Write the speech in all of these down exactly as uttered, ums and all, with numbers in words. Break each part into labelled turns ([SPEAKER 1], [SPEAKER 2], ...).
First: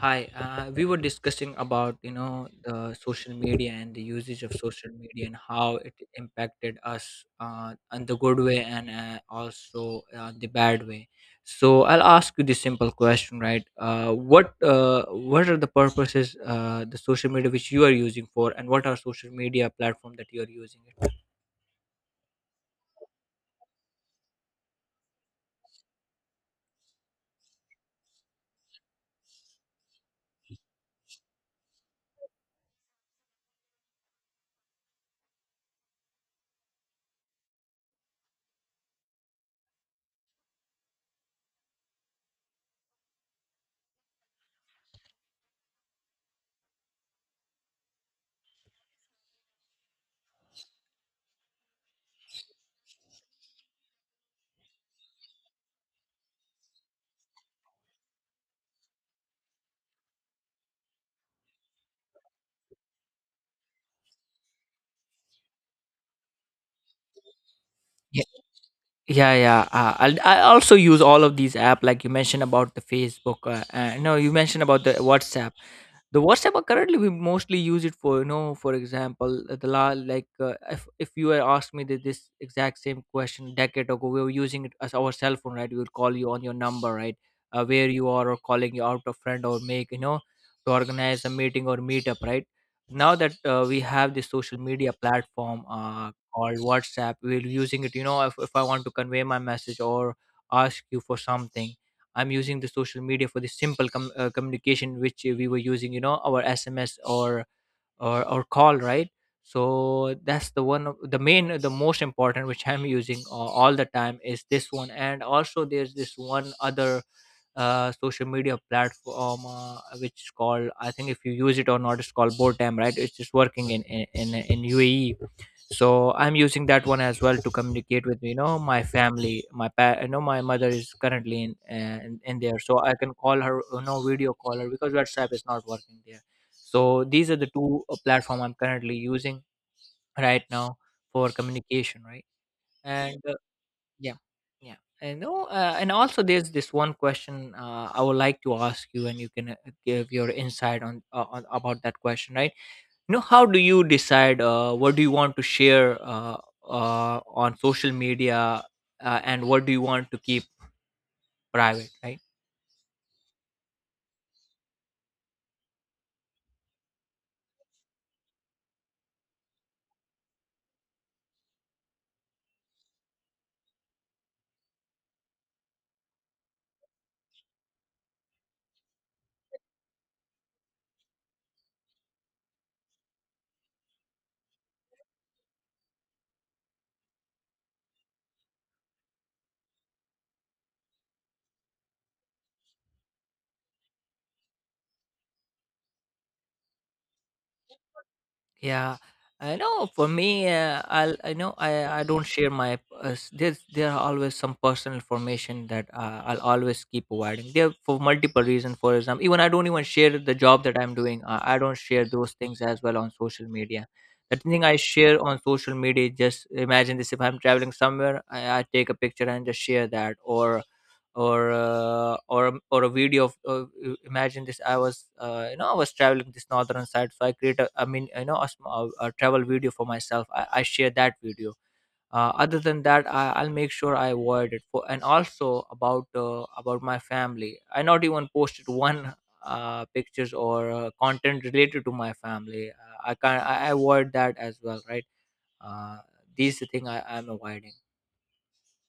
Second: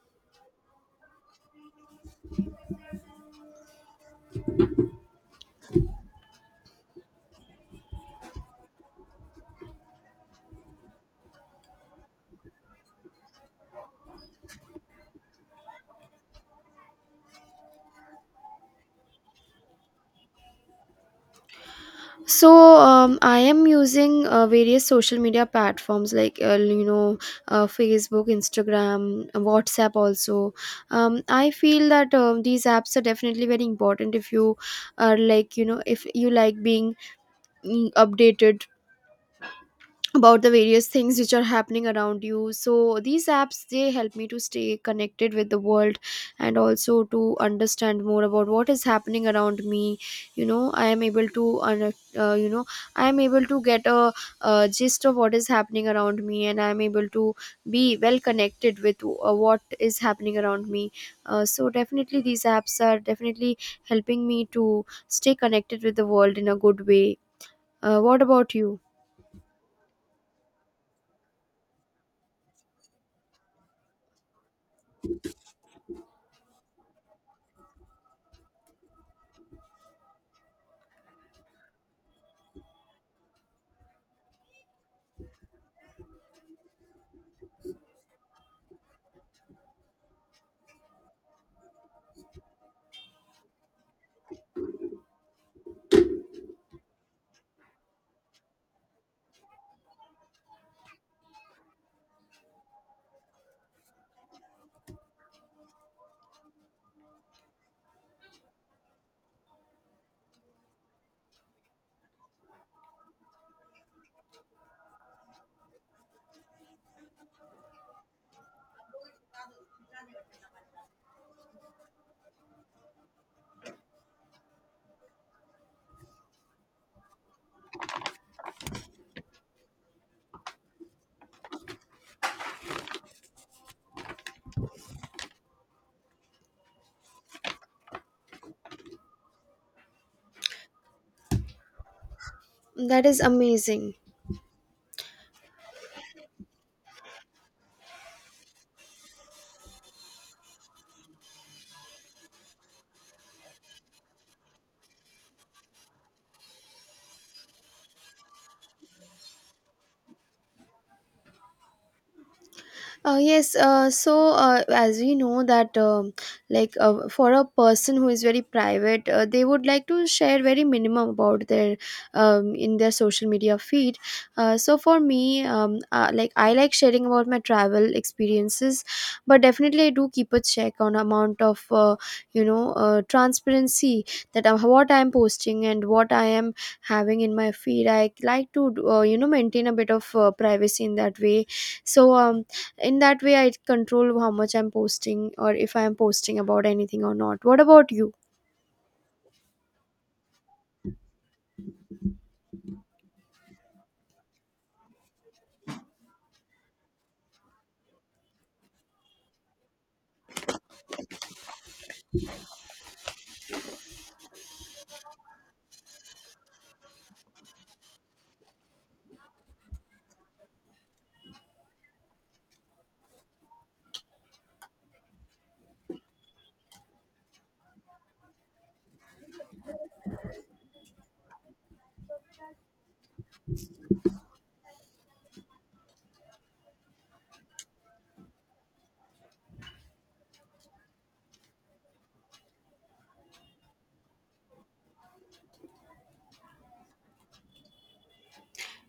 [SPEAKER 1] Hi, uh, we were discussing about you know the social media and the usage of social media and how it impacted us uh, in the good way and uh, also uh, the bad way. So I'll ask you this simple question, right? Uh, what uh, what are the purposes uh, the social media which you are using for, and what are social media platform that you are using it?
[SPEAKER 2] so um, I am using uh, various social media platforms like uh, you know uh, Facebook, Instagram, WhatsApp also. um, I feel that um, these apps are definitely very important if you are like you know if you like being mm, updated about the various things which are happening around you. So these apps, they help me to stay connected with the world and also to understand more about what is happening around me. You know, I am able to un- uh, you know I am able to get a, uh gist of what is happening around me, and I am able to be well connected with uh, what is happening around me. Uh, so definitely these apps are definitely helping me to stay connected with the world in a good way. Uh, what
[SPEAKER 1] Yeah.
[SPEAKER 2] about you?
[SPEAKER 1] Yeah, yeah. Uh, I'll, i also use all of these app like you mentioned about the Facebook, uh, uh, no, you mentioned about the whatsapp the WhatsApp. Uh, currently we mostly use it for, you know for example, uh, the la like uh, if if you had asked me that this exact same question decade ago, we were using it as our cell phone, right? We would call you on your number, right? Uh, where you are, or calling you out a friend, or make, you know, to organize a meeting or meetup, right? Now that uh, we have this social media platform uh, called WhatsApp, we're using it, you know if, if I want to convey my message or ask you for something, I'm using the social media for the simple com- uh, communication which we were using, you know, our SMS or or or call, right? So that's the one of the main, the most important, which I'm using uh, all the time is this one. And also there's this one other uh, social media platform uh, which is called, I think if you use it or not, it's called Botam, right? It's just working in in, in in UAE. So I'm using that one as well to communicate with, you know, my family, my pa- you know, my mother is currently in, uh, in in there, so I can call her, you know, video call her, because WhatsApp is not working there. So these are the two uh, platform I'm currently using right now for communication, right?
[SPEAKER 2] That is
[SPEAKER 1] And uh,
[SPEAKER 2] amazing.
[SPEAKER 1] yeah. Yeah, and oh, uh, and also there's this one question uh, I would like to ask you, and you can uh, give your insight on, uh, on about that question, right? You know, how do you decide uh, what do you want to share, uh, uh, on social media, uh, and what do you want to keep private, right?
[SPEAKER 2] Uh, yes, uh, so uh, as we know that, um, like, uh, for a person who is very private, uh, they would like to share very minimum about their, um, in their social media feed. Uh, so for me, um, uh, like, I like sharing about my travel experiences, but definitely I do keep a check on amount of uh, you know uh, transparency that uh, what I am posting and what I am having in my feed. I like to uh, you know maintain a bit of uh, privacy in that way. So um in that way I control how much I'm posting, or if I'm posting about anything or not. What about you?
[SPEAKER 1] Yeah, I know. For me, uh, I'll I know, I I don't share my, uh, s- there's, there are always some personal information that uh, I'll always keep providing there for multiple reasons. For example, even I don't even share the job that I'm doing. Uh, I don't share those things as well on social media. The thing I share on social media, just imagine this: if I'm traveling somewhere, I, I take a picture and just share that, or or uh, or a- or a video of, uh, i- imagine this, I was, uh, you know, I was traveling this northern side, so I create a, I mean, you know, a, sm- a, a travel video for myself. i, I share that video. Uh, other than that, I, i'll make sure I avoid it for, and also about, uh, about my family, I not even posted one uh, pictures or uh, content related to my family. Uh, I can not I I avoid that as well, right? Uh, these the thing i i'm avoiding.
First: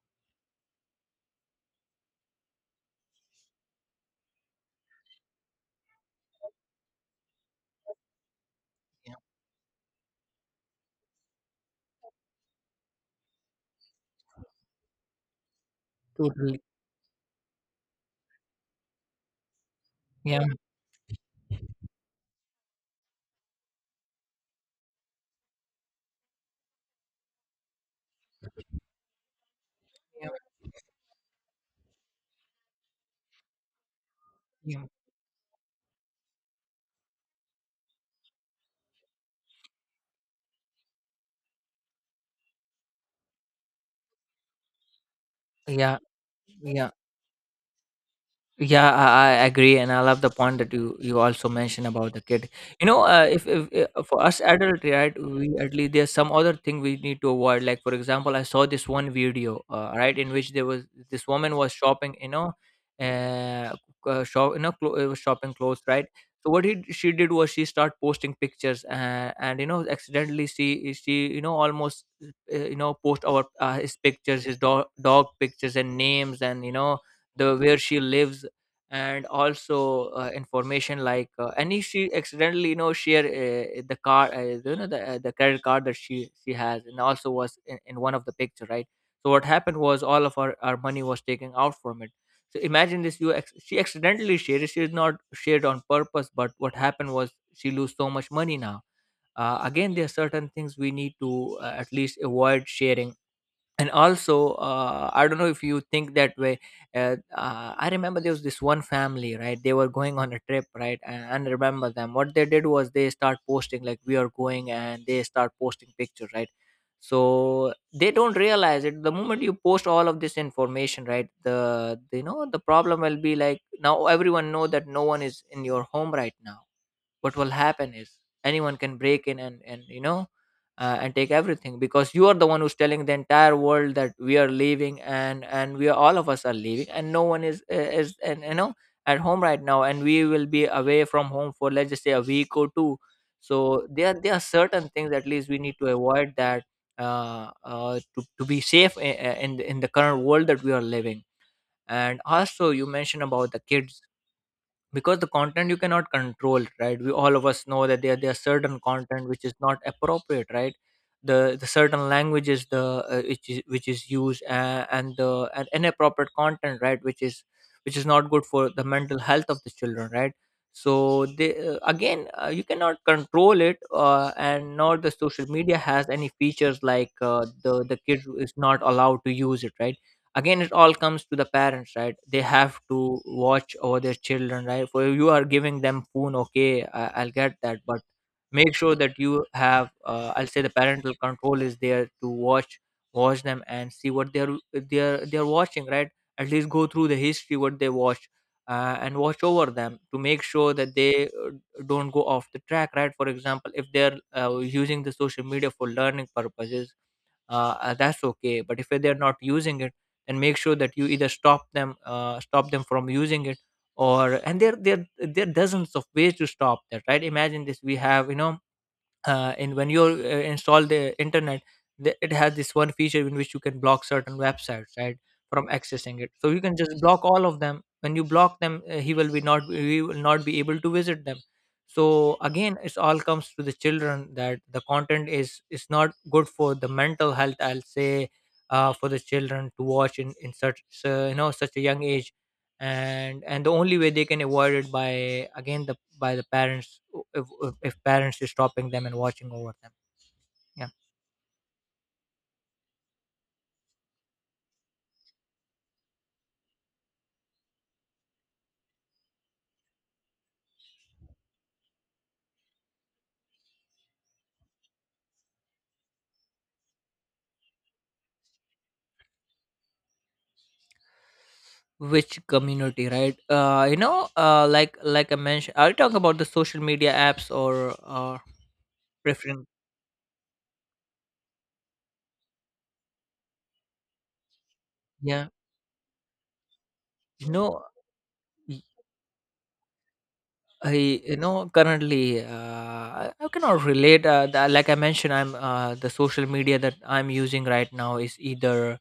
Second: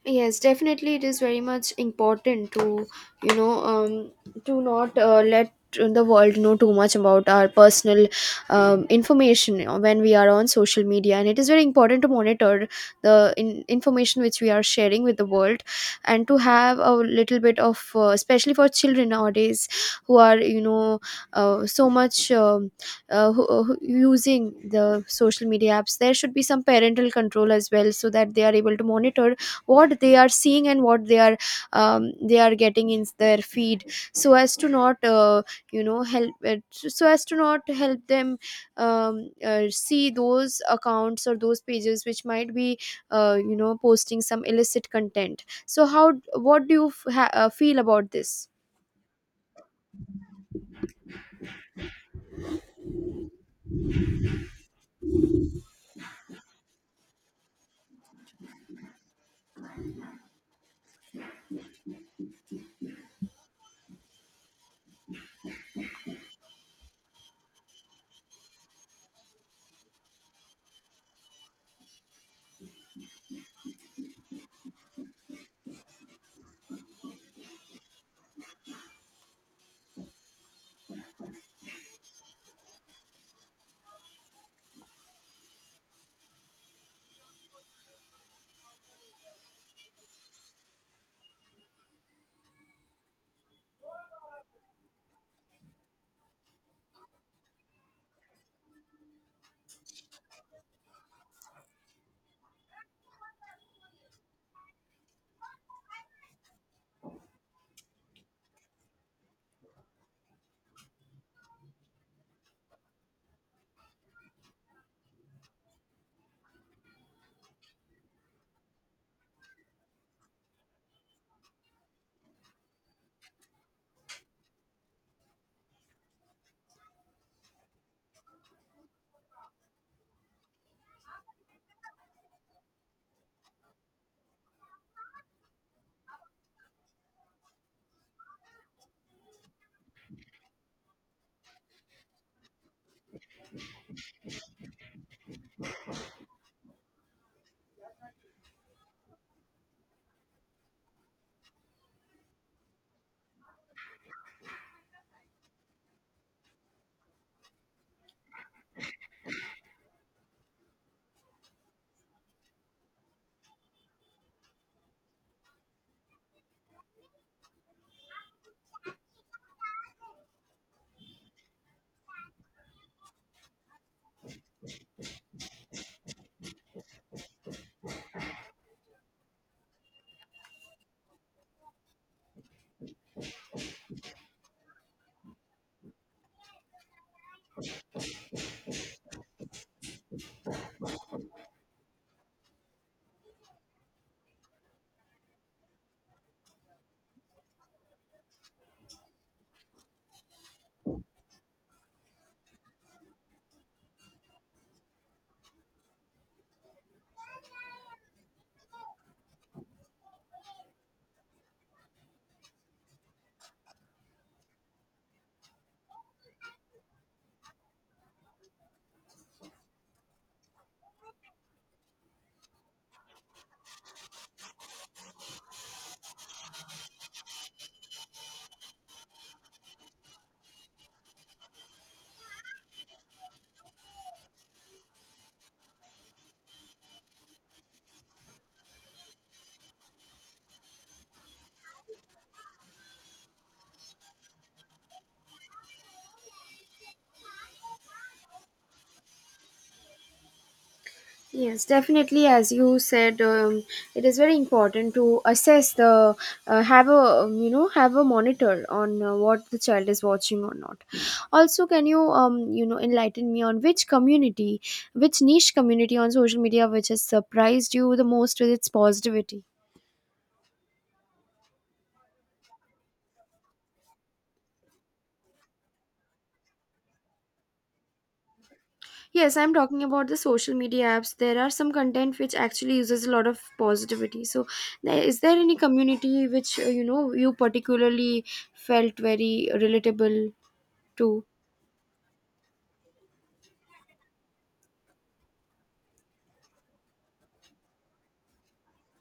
[SPEAKER 2] Yes, definitely it is very much important to, you know, um, to not uh, let the world know too much about our personal, um,
[SPEAKER 1] You know.
[SPEAKER 2] information when we are on social media, and it is very important to monitor the in- information which we are sharing with the world, and to
[SPEAKER 1] Totally.
[SPEAKER 2] have a little bit of, uh, especially for children nowadays who are,
[SPEAKER 1] Yeah.
[SPEAKER 2] you know, uh, so much um, uh, who, uh, who using the social media apps, there should be some parental control as well so that they are able to monitor what they are
[SPEAKER 1] Yeah.
[SPEAKER 2] seeing and what they are, um, they are getting in their feed, so as to not uh, you know help it, so as to not help them um, uh, see those accounts or those pages which might be uh, you know posting some illicit content. So
[SPEAKER 1] yeah
[SPEAKER 2] how, what do you
[SPEAKER 1] yeah
[SPEAKER 2] f- ha- uh, feel about this?
[SPEAKER 1] Yeah, I, I agree, and I love the point that you you also mentioned about the kid. You know, uh, if, if uh, for us adult, right, we at least there's some other thing we need to avoid. Like for example, I saw this one video, uh, right, in which there was this woman was shopping, you know, uh, uh shop, you know, clo- uh, was shopping clothes, right. So what he, she did was she started posting pictures, uh, and you know, accidentally she she you know, almost uh, you know, post our, uh, his pictures, his dog dog pictures and names, and you know, the where she lives, and also uh, information like, uh, and if she accidentally, you know, share, uh, the card uh, you know, the, uh, the credit card that she she has, and also was in, in one of the picture, right? So what happened was all of our, our money was taken out from it. So imagine this, you ex- she accidentally shared it. She did not share it on purpose, but what happened was she lose so much money now. Uh, again, there are certain things we need to uh, at least avoid sharing. And also, uh, I don't know if you think that way. uh, uh, I remember there was this one family, right? They were going on a trip, right? And, and remember them, what they did was they start posting like we are going, and they start posting pictures, right? So they don't realize it, the moment you post all of this information, right, the, the, you know, the problem will be like now everyone know that no one is in your home right now. What will happen is anyone can break in, and and you know, uh, and take everything, because you are the one who's telling the entire world that we are leaving, and and we are, all of us are leaving, and no one is, uh, is and you know, at home right now, and we will be away from home for let's just say a week or two. So there there are certain things at least we need to avoid that, uh, uh, to, to be safe in, in the- in the current world that we are living. And also you mentioned about the kids, because the content you cannot control, right? We, all of us know that there, there are certain content which is not appropriate, right? The the certain languages, the, uh, which is which is used, uh, and the, and inappropriate content, right, which is, which is not good for the mental health of the children, right? So they, uh, again uh, you cannot control it, uh, and nor the social media has any features like, uh, the the kid is not allowed to use it, right? Again, it all comes to the parents, right? They have to watch over their children, right? For you are giving them phone, okay, I, I'll get that, but make sure that you have, uh, I'll say the parental control is there to watch, watch them and see what they're they're they're watching, right? At least go through the history what they watch, uh, and watch over them to make sure that they uh, don't go off the track, right? For example, if they're uh, using the social media for learning purposes, uh, uh, that's okay. But if they're not using it, then make sure that you either stop them, uh, stop them from using it. Or, and there there there are dozens of ways to stop that, right? Imagine this, we have, you know, uh, and when you uh, install the internet, the, it has this one feature in which you can block certain websites, right, from accessing it. So you can just block all of them. When you block them, uh, he will be not we will not be able to visit them. So again, it's all comes to the children that the content is is not good for the mental health, I'll say, uh, for the children to watch in in such uh, you know, such a young age. and and the only way they can avoid it by again, the, by the parents, if, if if parents is stopping them and watching over them. Yeah.
[SPEAKER 2] Yes, definitely. As you said, um, it is very important to assess the, uh, have a, um, you know, have a monitor on uh, what the child is watching or not. Also, can you, um you know, enlighten me on which community, which niche community on social media which has surprised you the most with its positivity?
[SPEAKER 1] Which community, right? uh you know uh like like I mentioned, are you talking about the social media apps or uh?
[SPEAKER 2] Yes, I'm
[SPEAKER 1] Preference.
[SPEAKER 2] talking about the social media apps. There are some content which actually uses a lot of positivity. So, there- is there
[SPEAKER 1] Yeah.
[SPEAKER 2] any community which, uh, you know, you
[SPEAKER 1] You know.
[SPEAKER 2] particularly
[SPEAKER 1] y-
[SPEAKER 2] felt very relatable?
[SPEAKER 1] I,
[SPEAKER 2] True.
[SPEAKER 1] you know, currently, uh i, I cannot relate, uh, the, like I mentioned, I'm, uh, the social media that I'm using right now is either,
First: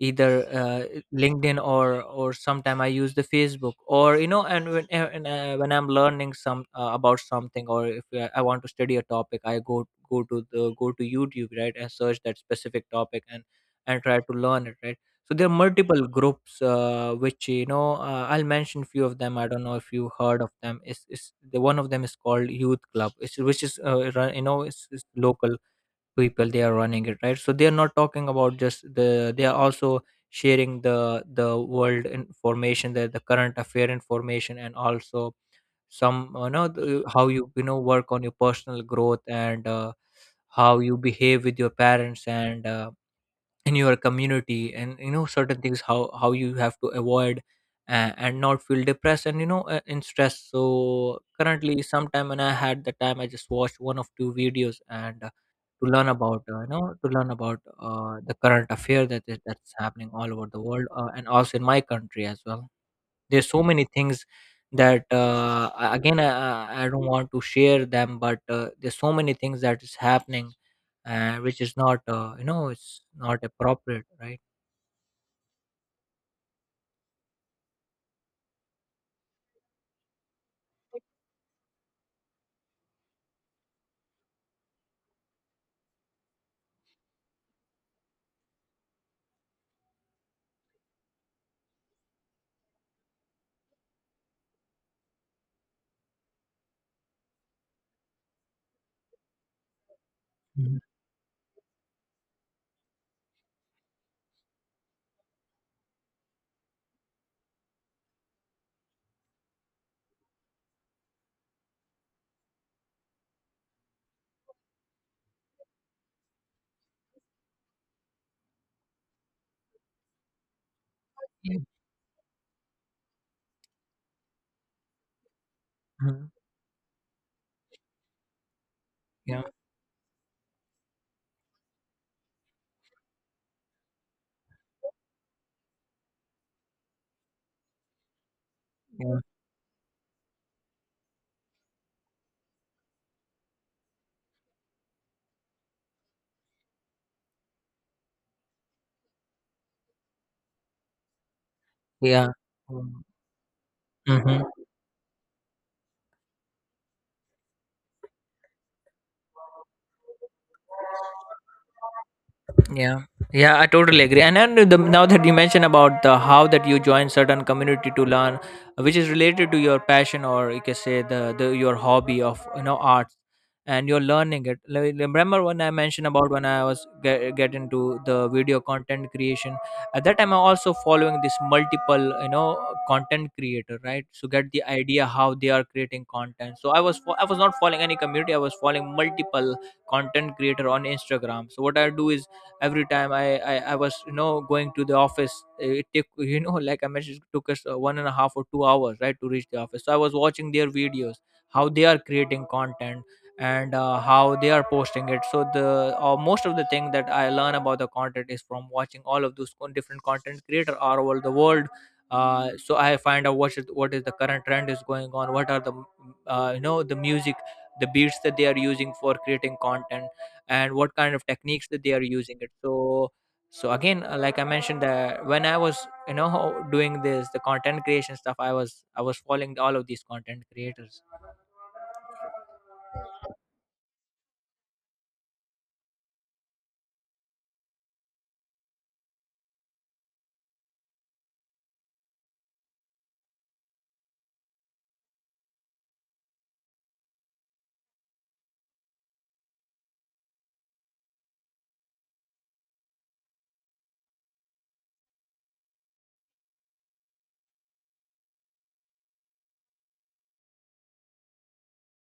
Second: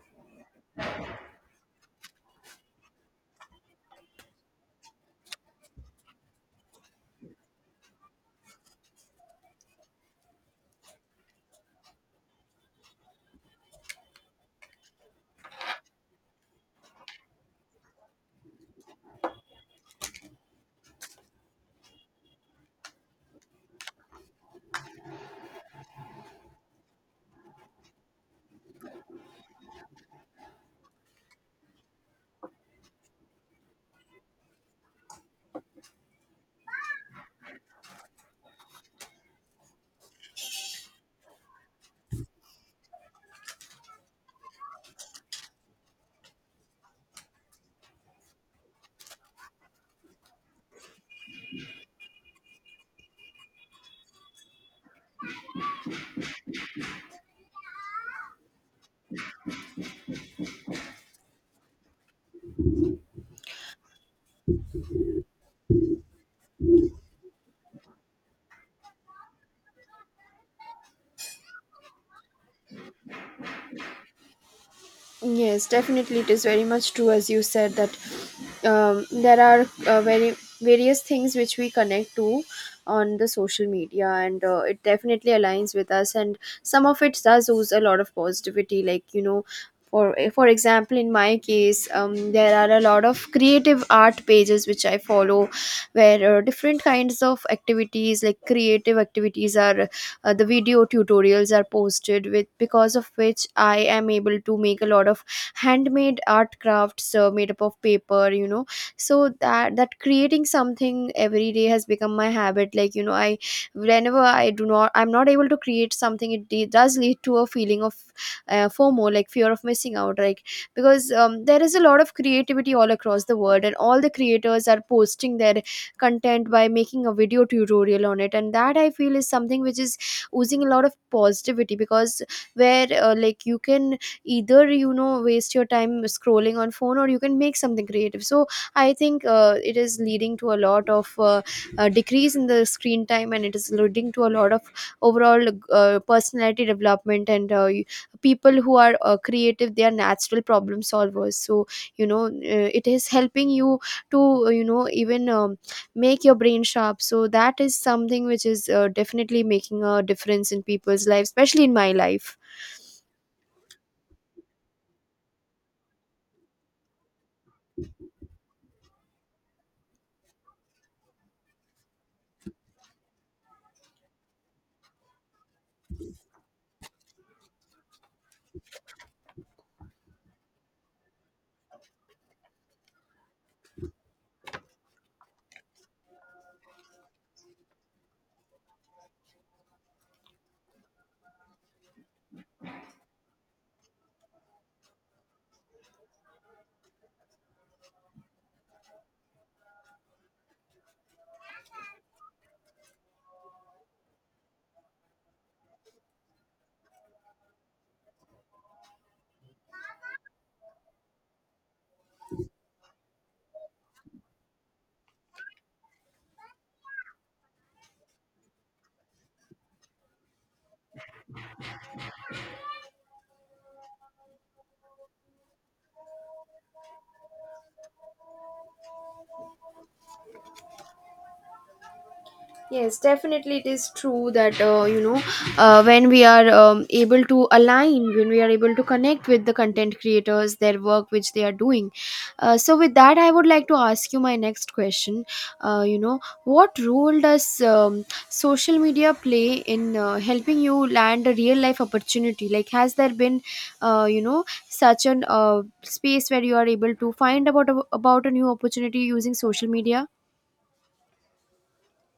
[SPEAKER 1] either, uh, LinkedIn, or or sometime I use the Facebook, or you know. And when, uh, and, uh, when I'm learning some, uh, about something, or if uh, I want to study a topic, I go, go to the go to YouTube, right, and search that specific topic, and and try to learn it, right? So there are multiple groups, uh, which, you know, uh, I'll mention few of them, I don't know if you heard of them. It's, it's, the one of them is called Youth Club. It's, which is, uh, run- you know, it's, it's local people they are running it, right? So they are not talking about just the, they are also sharing the the world information, the, the current affair information, and also some, you know, the, how you, you know, work on your personal growth, and uh, how you behave with your parents, and uh, in your community, and you know certain things how how you have to avoid and, and not feel depressed and you know uh, in stress. So currently, sometime when I had the time, I just watched one of two videos and uh, to learn about uh, you know to learn about uh, the current affair that is that's happening all over the world, uh, and also in my country as well. There's so many things that uh, a- again I, I I don't want to share them, but uh, there's so many things that is happening, uh, which is not uh, you know it's not appropriate, right?
[SPEAKER 2] Yes, definitely, it is very much true as you said that, um, there are uh, very various things which we connect to on the social media, and uh, it definitely aligns with us. And some of it does use a lot of positivity, like, you know. For, eh, for example, in my case, um, there are a lot of creative art pages which I follow, where uh, different kinds of activities, like creative activities, are, uh, the
[SPEAKER 1] Mhm.
[SPEAKER 2] video tutorials are posted, with because of which I am able to make a lot of handmade art crafts uh, made up of paper, you know. So that, that creating something every day has become my habit, like, you know, I whenever I do not, I'm not able to create something, it de- does lead to a feeling of, uh, F O M O, like fear of missing out, like, because um,
[SPEAKER 1] Yeah.
[SPEAKER 2] there is a lot of creativity all across the world and all the creators are posting their
[SPEAKER 1] Mhm.
[SPEAKER 2] content by making a video tutorial on it, and that I feel is
[SPEAKER 1] Yeah,
[SPEAKER 2] something which is oozing a lot of positivity. Because, where, uh, like, you can either, you know, waste your time scrolling on phone, or you can make something creative. So I
[SPEAKER 1] yeah,
[SPEAKER 2] think uh, it is leading to a lot of uh, uh, decrease in the screen time, and it is leading to a lot of overall uh, personality development, and uh, y- people who are uh, creative, they are natural problem solvers. So you know,
[SPEAKER 1] yeah.
[SPEAKER 2] uh, it
[SPEAKER 1] Mm.
[SPEAKER 2] is helping you to
[SPEAKER 1] Mhm.
[SPEAKER 2] uh, you know, even um, make your brain sharp. So that is something which is uh, definitely making a difference in people's lives, especially in my life.
[SPEAKER 1] Yeah, yeah, I totally agree. And then the, now that you mentioned about the how that you join certain community to learn, which is related to your passion, or you can say the, the your hobby of you know art, and you're learning it. Like, like, remember when I mentioned about when I was get, get into the video content creation? At that time, I'm also following this multiple, you know, content creator, right? So get the idea how they are creating content. So I was fo- I was not following any community, I was following multiple content creator on Instagram. So what I do is every time I, I i was, you know, going to the office. Eh, it took you know, like I mentioned, it took us uh, one and a half or two hours, right, to reach the office. So I was watching their videos, how they are creating content, and uh, how they are posting it. So the uh, most of the thing that I learn about the content is from watching all of those con- different content creator all over the world. Uh, so I find out what is what is the current trend is going on, what are the, uh, you know the music, the beats that they are using for creating content, and what kind of techniques that they are using it. So, so again, uh, like I mentioned, that when I was, you know, doing this the content creation stuff, i was I was following all of these content creators.
[SPEAKER 2] Yes, definitely, it is true that uh, you know uh, when we are um, able to align, when we are able to connect with the content creators, their work which they are doing. Uh, so, with that, I would like to ask you my next question. Uh, you know, what role does um, social media play in uh, helping you land a real life opportunity? Like, has there been, uh, you know, such an uh, space where you are able to find about a, about a new opportunity using social media?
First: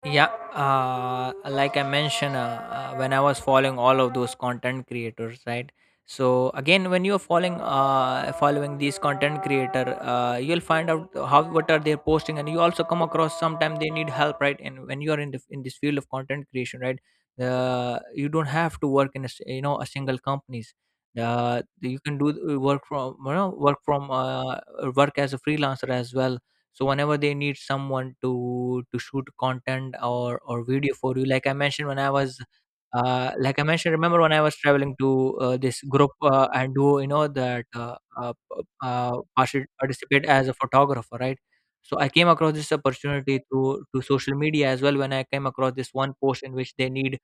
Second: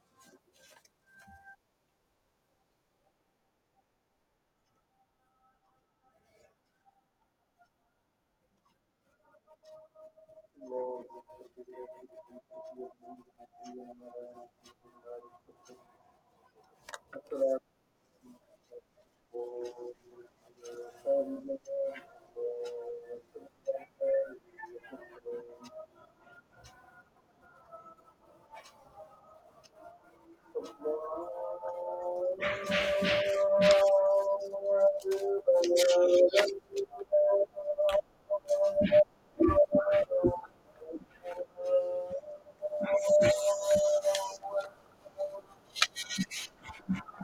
[SPEAKER 1] Yeah. uh, like I mentioned, uh, uh, when I was following all of those content creators, right? So again, when you're following, uh, following these content creator, uh, you'll find out how what are they posting, and you also come across sometimes they need help, right? And when you're in the, in this field of content creation, right, uh, you don't have to work in a, s- you know a single companies. uh, you can do work from, you know, work from, uh, work as a freelancer as well. So whenever they need someone to to shoot content or or video for you, like I mentioned when I was, uh, like I mentioned, remember when I was traveling to uh, this group, uh, and do you know that uh, uh, p- uh, particip- participate as a photographer, right? So I came across this opportunity through to social media as well, when I came across this one post in which they need,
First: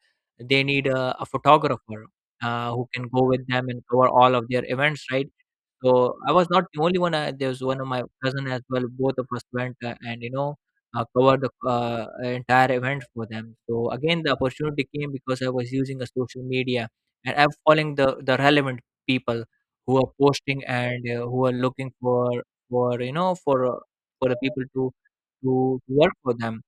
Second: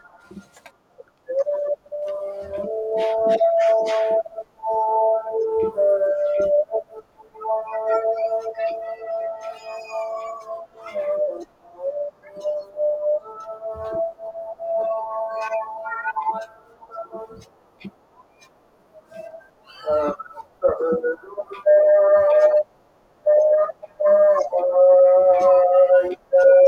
[SPEAKER 1] they need a, a photographer, uh, who can go with them and cover all of their events, right? So I was not the only one. I, there was one of my cousin as well. Both of us went, uh, and, you know, uh, covered the uh, entire event for them. So again, the opportunity came because I was using a social media, and I'm following the the relevant people who are posting and uh, who are looking for, for you know for uh, for the people to to work for them.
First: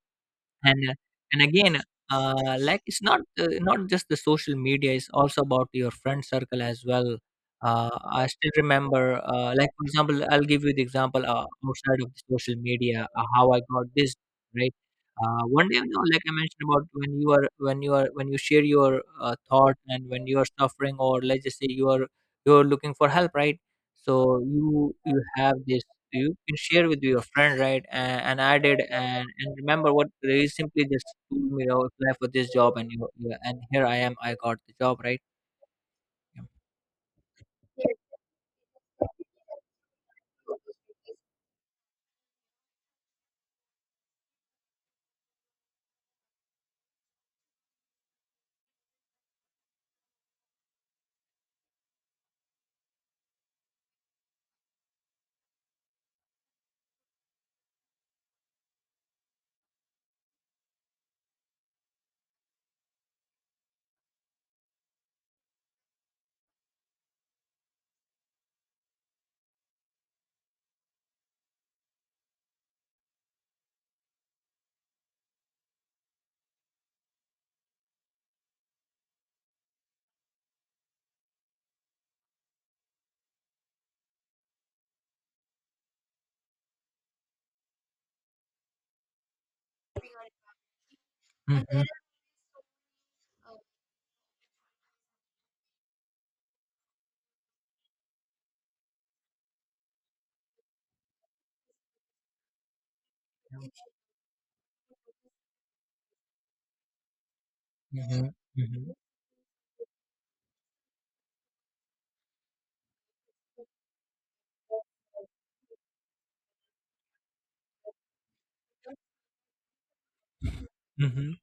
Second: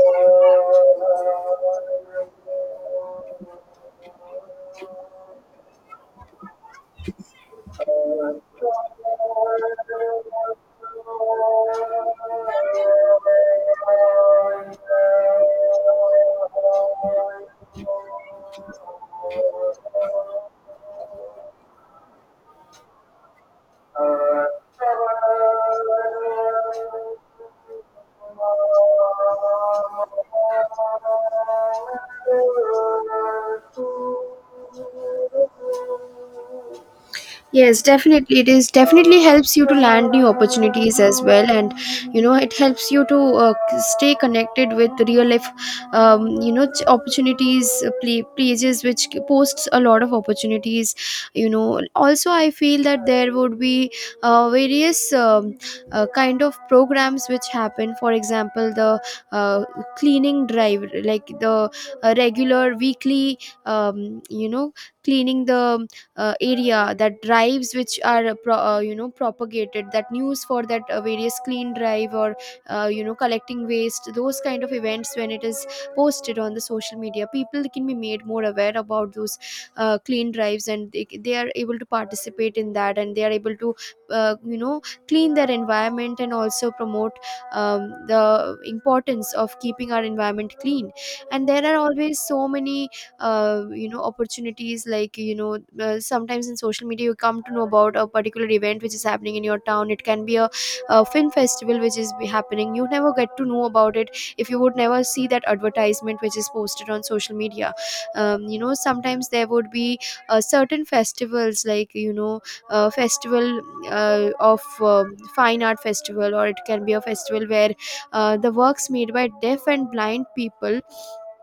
[SPEAKER 1] And uh, and again, uh, like, it's not uh, not just the social media, it's also about your friend circle as well. uh, I still remember, uh, like, for example, I'll give you the example, uh, outside of the social media, uh, how I got this, right? uh, one day, you know, like I mentioned about when you are, when you are when you share
[SPEAKER 2] Thank
[SPEAKER 1] your uh, thought, and when
[SPEAKER 2] you.
[SPEAKER 1] you are suffering, or let's just say you are, you are looking for help, right? So you you have this, you can share with your friend, right? And, and I did, and, and remember what they simply just told me? Oh, apply for this job, and you you- and here I am, I got
[SPEAKER 2] Thank
[SPEAKER 1] the
[SPEAKER 2] you.
[SPEAKER 1] job, right? Yeah.
[SPEAKER 2] Yes, definitely. It is definitely helps you to land new opportunities as well, and you know, it helps you to uh, c- stay connected with real life, um, you know, ch- opportunities, uh, pla- pages which c- posts a lot of opportunities. You know, also I feel that there would be uh, various um, uh, kind of programs which happen. For example, the uh, cleaning drive, like the uh, regular weekly, um, you know, cleaning the uh, area, that drives which are uh, pro- uh, you know, propagated that news for that uh, various clean drive, or uh, you know, collecting waste, those kind of events, when it is posted on the social media, people can be made more aware about those uh, clean drives, and they, they are able to participate in that, and they are able to uh, you know, clean their environment, and also promote um, the importance of keeping our environment clean. And there are
[SPEAKER 1] Hmm.
[SPEAKER 2] always so many uh, you know, opportunities, like, you know, uh, sometimes in social media you come to know about a particular event which is happening in your town. It can be a, a film festival which is be happening, you never get to know about it if you would never see that advertisement which is posted on social media.
[SPEAKER 1] Hmm.
[SPEAKER 2] Um, you know,
[SPEAKER 1] Hmm.
[SPEAKER 2] sometimes there would be uh, certain festivals, like, you know, uh, festival uh, of um fine art festival, or it can be a festival where uh, the works made by deaf and blind people,
[SPEAKER 1] Hmm.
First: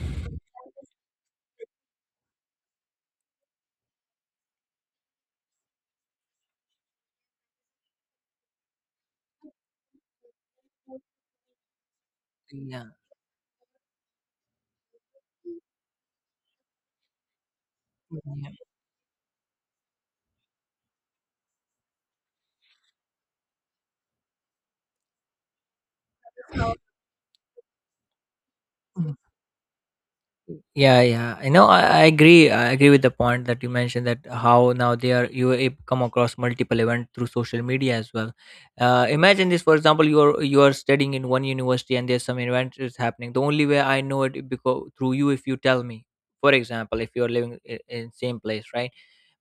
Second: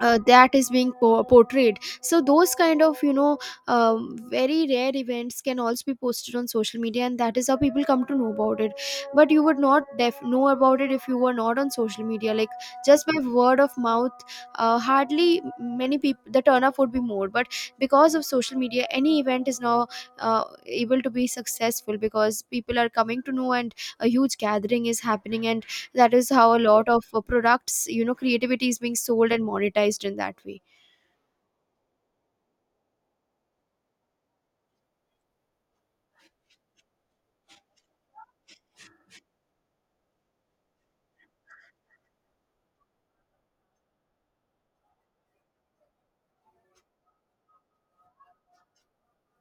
[SPEAKER 2] uh, that is being po- portrayed. So those kind of, you know, um, very rare events can also be posted on social media, and that is how people come to know about it. But you would not def- know about it if you were not on social media, like,
[SPEAKER 1] Yeah.
[SPEAKER 2] just by word of mouth, uh, hardly many people, the turnout would be more. But because of social media, any event is now uh, able to be successful because people are coming to know, and a huge gathering is happening, and that is how a lot of uh, products, you know, creativity is being
[SPEAKER 1] Yeah,
[SPEAKER 2] sold and monetized in that way.
[SPEAKER 1] yeah, yeah, I know, I, I agree, I agree with the point that you mentioned, that how now they are you a- come across multiple event through social media as well. Uh, imagine this, for example, you are, you are studying in one university, and there's some event is happening. The only way I know it because through you, if you tell me, for example, if you are living i- in same place, right?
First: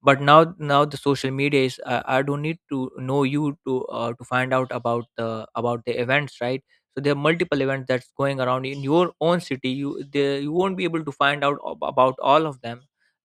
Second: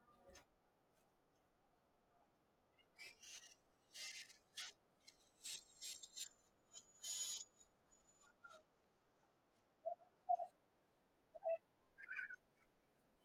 [SPEAKER 1] But now, now the social media is, uh, I don't need to know you to, uh, to find out about the, about the events, right? So there are multiple events that's going around in your own city, you the you won't be able to find out ab- about all of them.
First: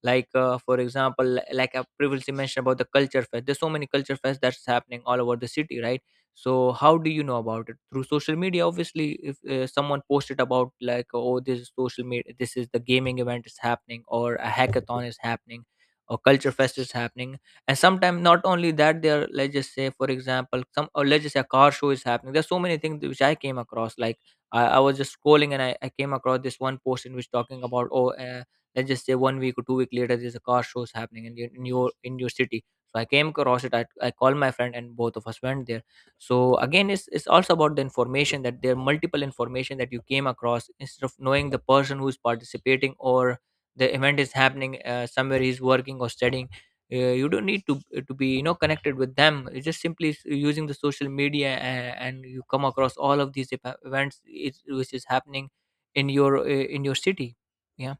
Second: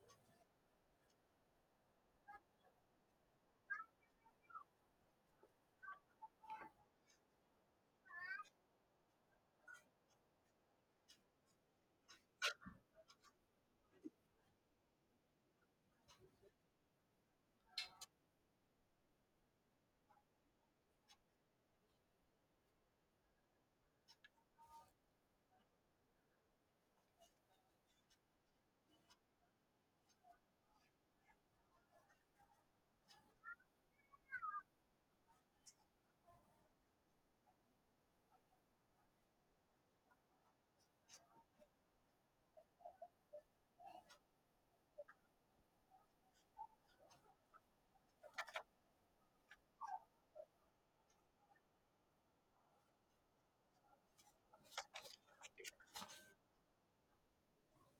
[SPEAKER 1] Like, uh, for example, li- like I previously mentioned about the culture fest, there's so many culture fest that's happening all over the city, right? So how do you know about it? Through social media, obviously. If uh, someone posted about, like, oh, this is social media, this is the gaming event is happening, or a hackathon is happening, or culture fest is happening. And sometimes not only that, there are, let's just say, for example, some, or let's just say, a car show is happening. There's so many things which I came across, like, i, I was just scrolling, and I, I came across this one post in which talking about, oh, uh, let's just say, one week or two week later, there's a car show is happening in your, in your, in your city. So I came across it, I, I called my friend and both of us went there. So again, it's, it's also about the information, that there are multiple information that you came across, instead of knowing the person who's participating, or the event is happening, uh, somewhere he's working or studying. uh, you don't need to to be, you know, connected with them. It's just simply s- using the social media, and, and you come across all of these ev- events is, which is happening in your, uh, in your city. Yeah.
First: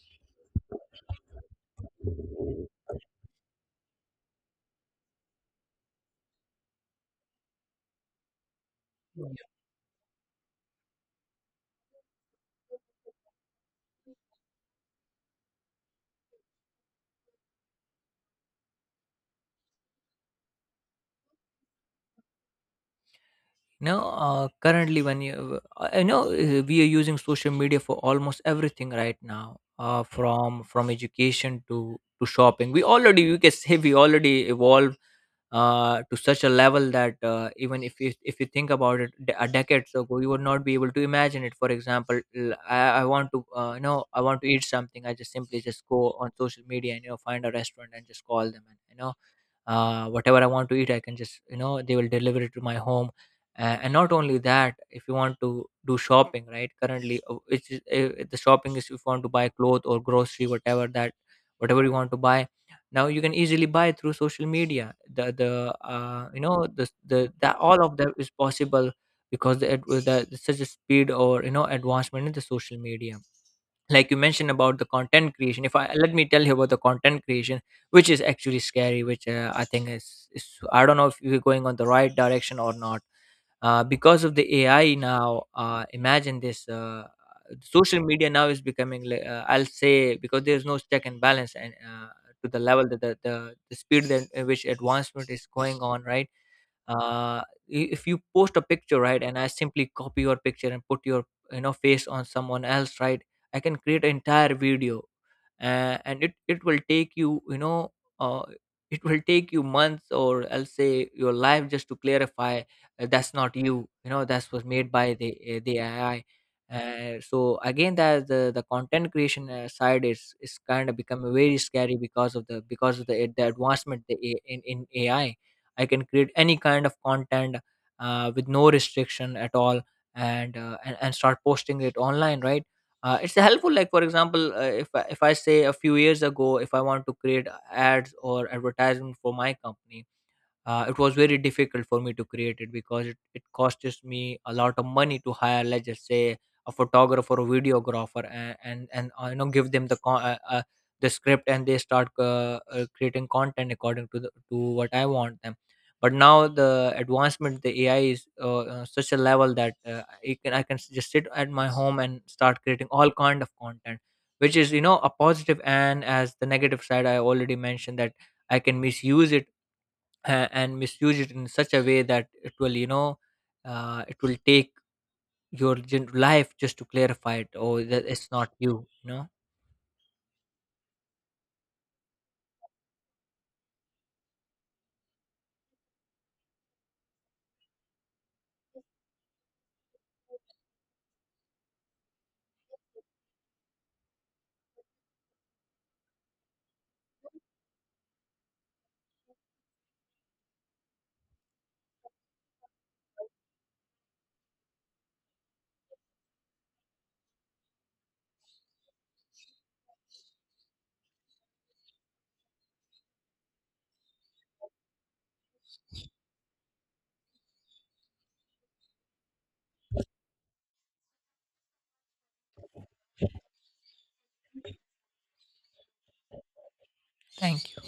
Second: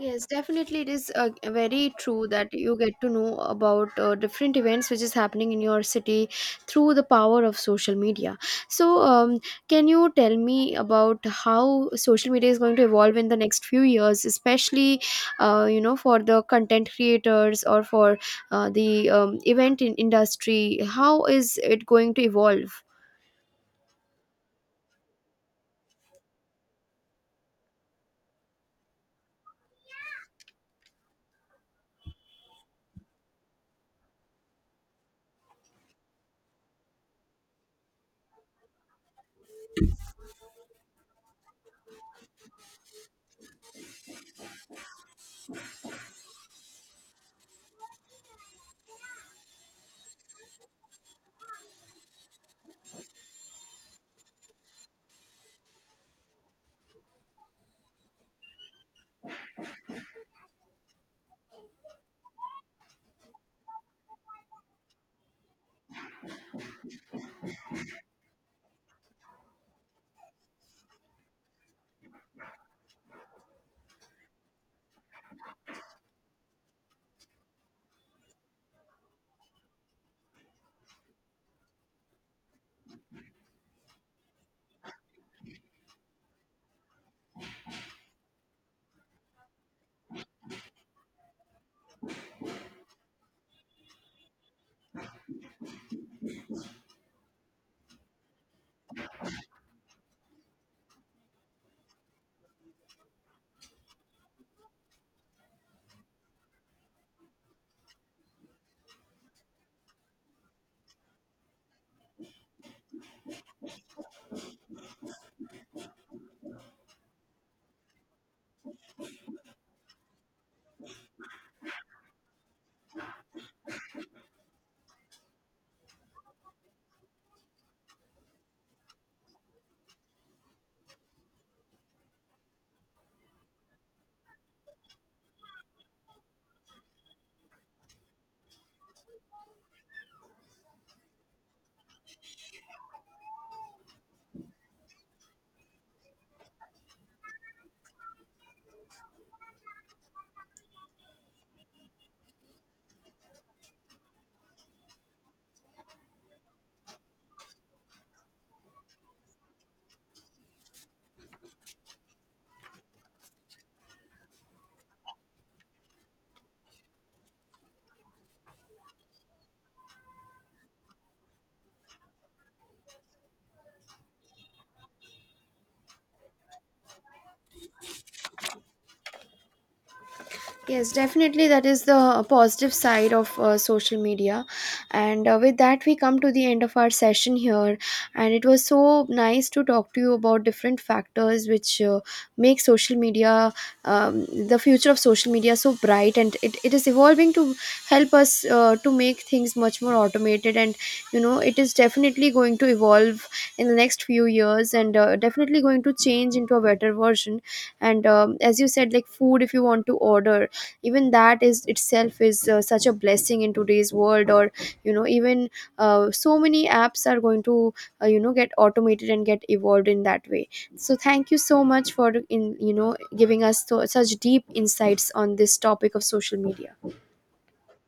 [SPEAKER 2] Yes, definitely. It is uh, very true that you get to know about uh, different events which is happening in your city through the power of social media. So, um, can you tell me about how social media is going to evolve in the next few years, especially, uh, you know, for the content creators, or for uh, the um, event in industry? How is it going to evolve?
[SPEAKER 1] No, uh, currently when you, uh, I know uh, we are using social media for almost everything right now, uh, from from education to to shopping. We already, you can say, we already evolved uh, to such a level that, uh, even if you, if you think about it, d- a decade ago you would not be able to imagine it. For example, l- i, I want to, uh, you know I want to eat something, I just simply just go on social media and, you know, find a restaurant and just call them, and, you know, uh, whatever I want to eat, I can just, you know, they will deliver it to my home. Uh, and not only that, if you want to do shopping, right? Currently, uh, it's just- uh, the shopping is, if you want to buy clothes or grocery, whatever that, whatever you want to buy, now you can easily buy through social media. The the uh, you know the the that all of that is possible because the, ad- the the- such a speed, or, you know, advancement in the social media. Like you mentioned about the content creation, if I, let me tell you about the content creation, which is actually scary, which, uh, I think is, is I don't know if we're going on the right direction or not, uh, because of the AI. Now, uh, imagine this, uh, social media now is becoming like, uh, I'll say, because there's no check and balance, and uh, to the level that the, the, the speed that, at which advancement is going on, right? uh, i- if you post a picture, right, and I simply copy your picture and put your, you know, face on someone else, right, I can create an entire video, uh, and it it will take you, you know, uh, it will take you months, or I'll say your life, just to clarify uh, that's not you, you know, that's was made by the, uh, the AI. Uh, so again, that the the content creation uh, side is is kind of become very scary because of the, because of the, the advancement the, A- in in AI. I can create any kind of content uh, with no restriction at all, and, uh, and and start posting it online, right? Uh, it's helpful, like, for example, uh, if I, if I say, a few years ago, if I want to create ads or advertisement for my company, uh, it was very difficult for me to create it, because it, it costs me a lot of money to hire, let's just say, a photographer or videographer, and and, and uh, you know, give them the con- uh, uh, the script, and they start uh, uh, creating content according to the, to what I want them. But now the advancement, the AI, is, uh, uh, such a level that, uh, I can, I can s- just sit at my home and start creating all kind of content, which is, you know, a positive, positive. And as the negative side, I already mentioned that I can misuse it uh, and misuse it in such a way that it will, you know, uh, it will take your gen- life just to clarify it, or that it's not you, you know.
[SPEAKER 2] Yes, definitely. That is the uh, positive side of uh, social media. And uh, with that, we come to the end of our session here. And it was so nice to talk to you about different factors which uh, make social media, um, the future of social media, so bright. And it, it is evolving to help us uh, to make things much more automated. And, you know, it is definitely going to evolve in the next few years, and uh, definitely going to change into a better version. And um, as you said, like food, if you want to order, even that is itself is uh, such a blessing in today's world. Or you know, even uh, so many apps are going to uh, you know, get automated and get evolved in that way. So thank you so much for in, you know, giving us so, such deep insights on this topic of social media.
[SPEAKER 1] Thank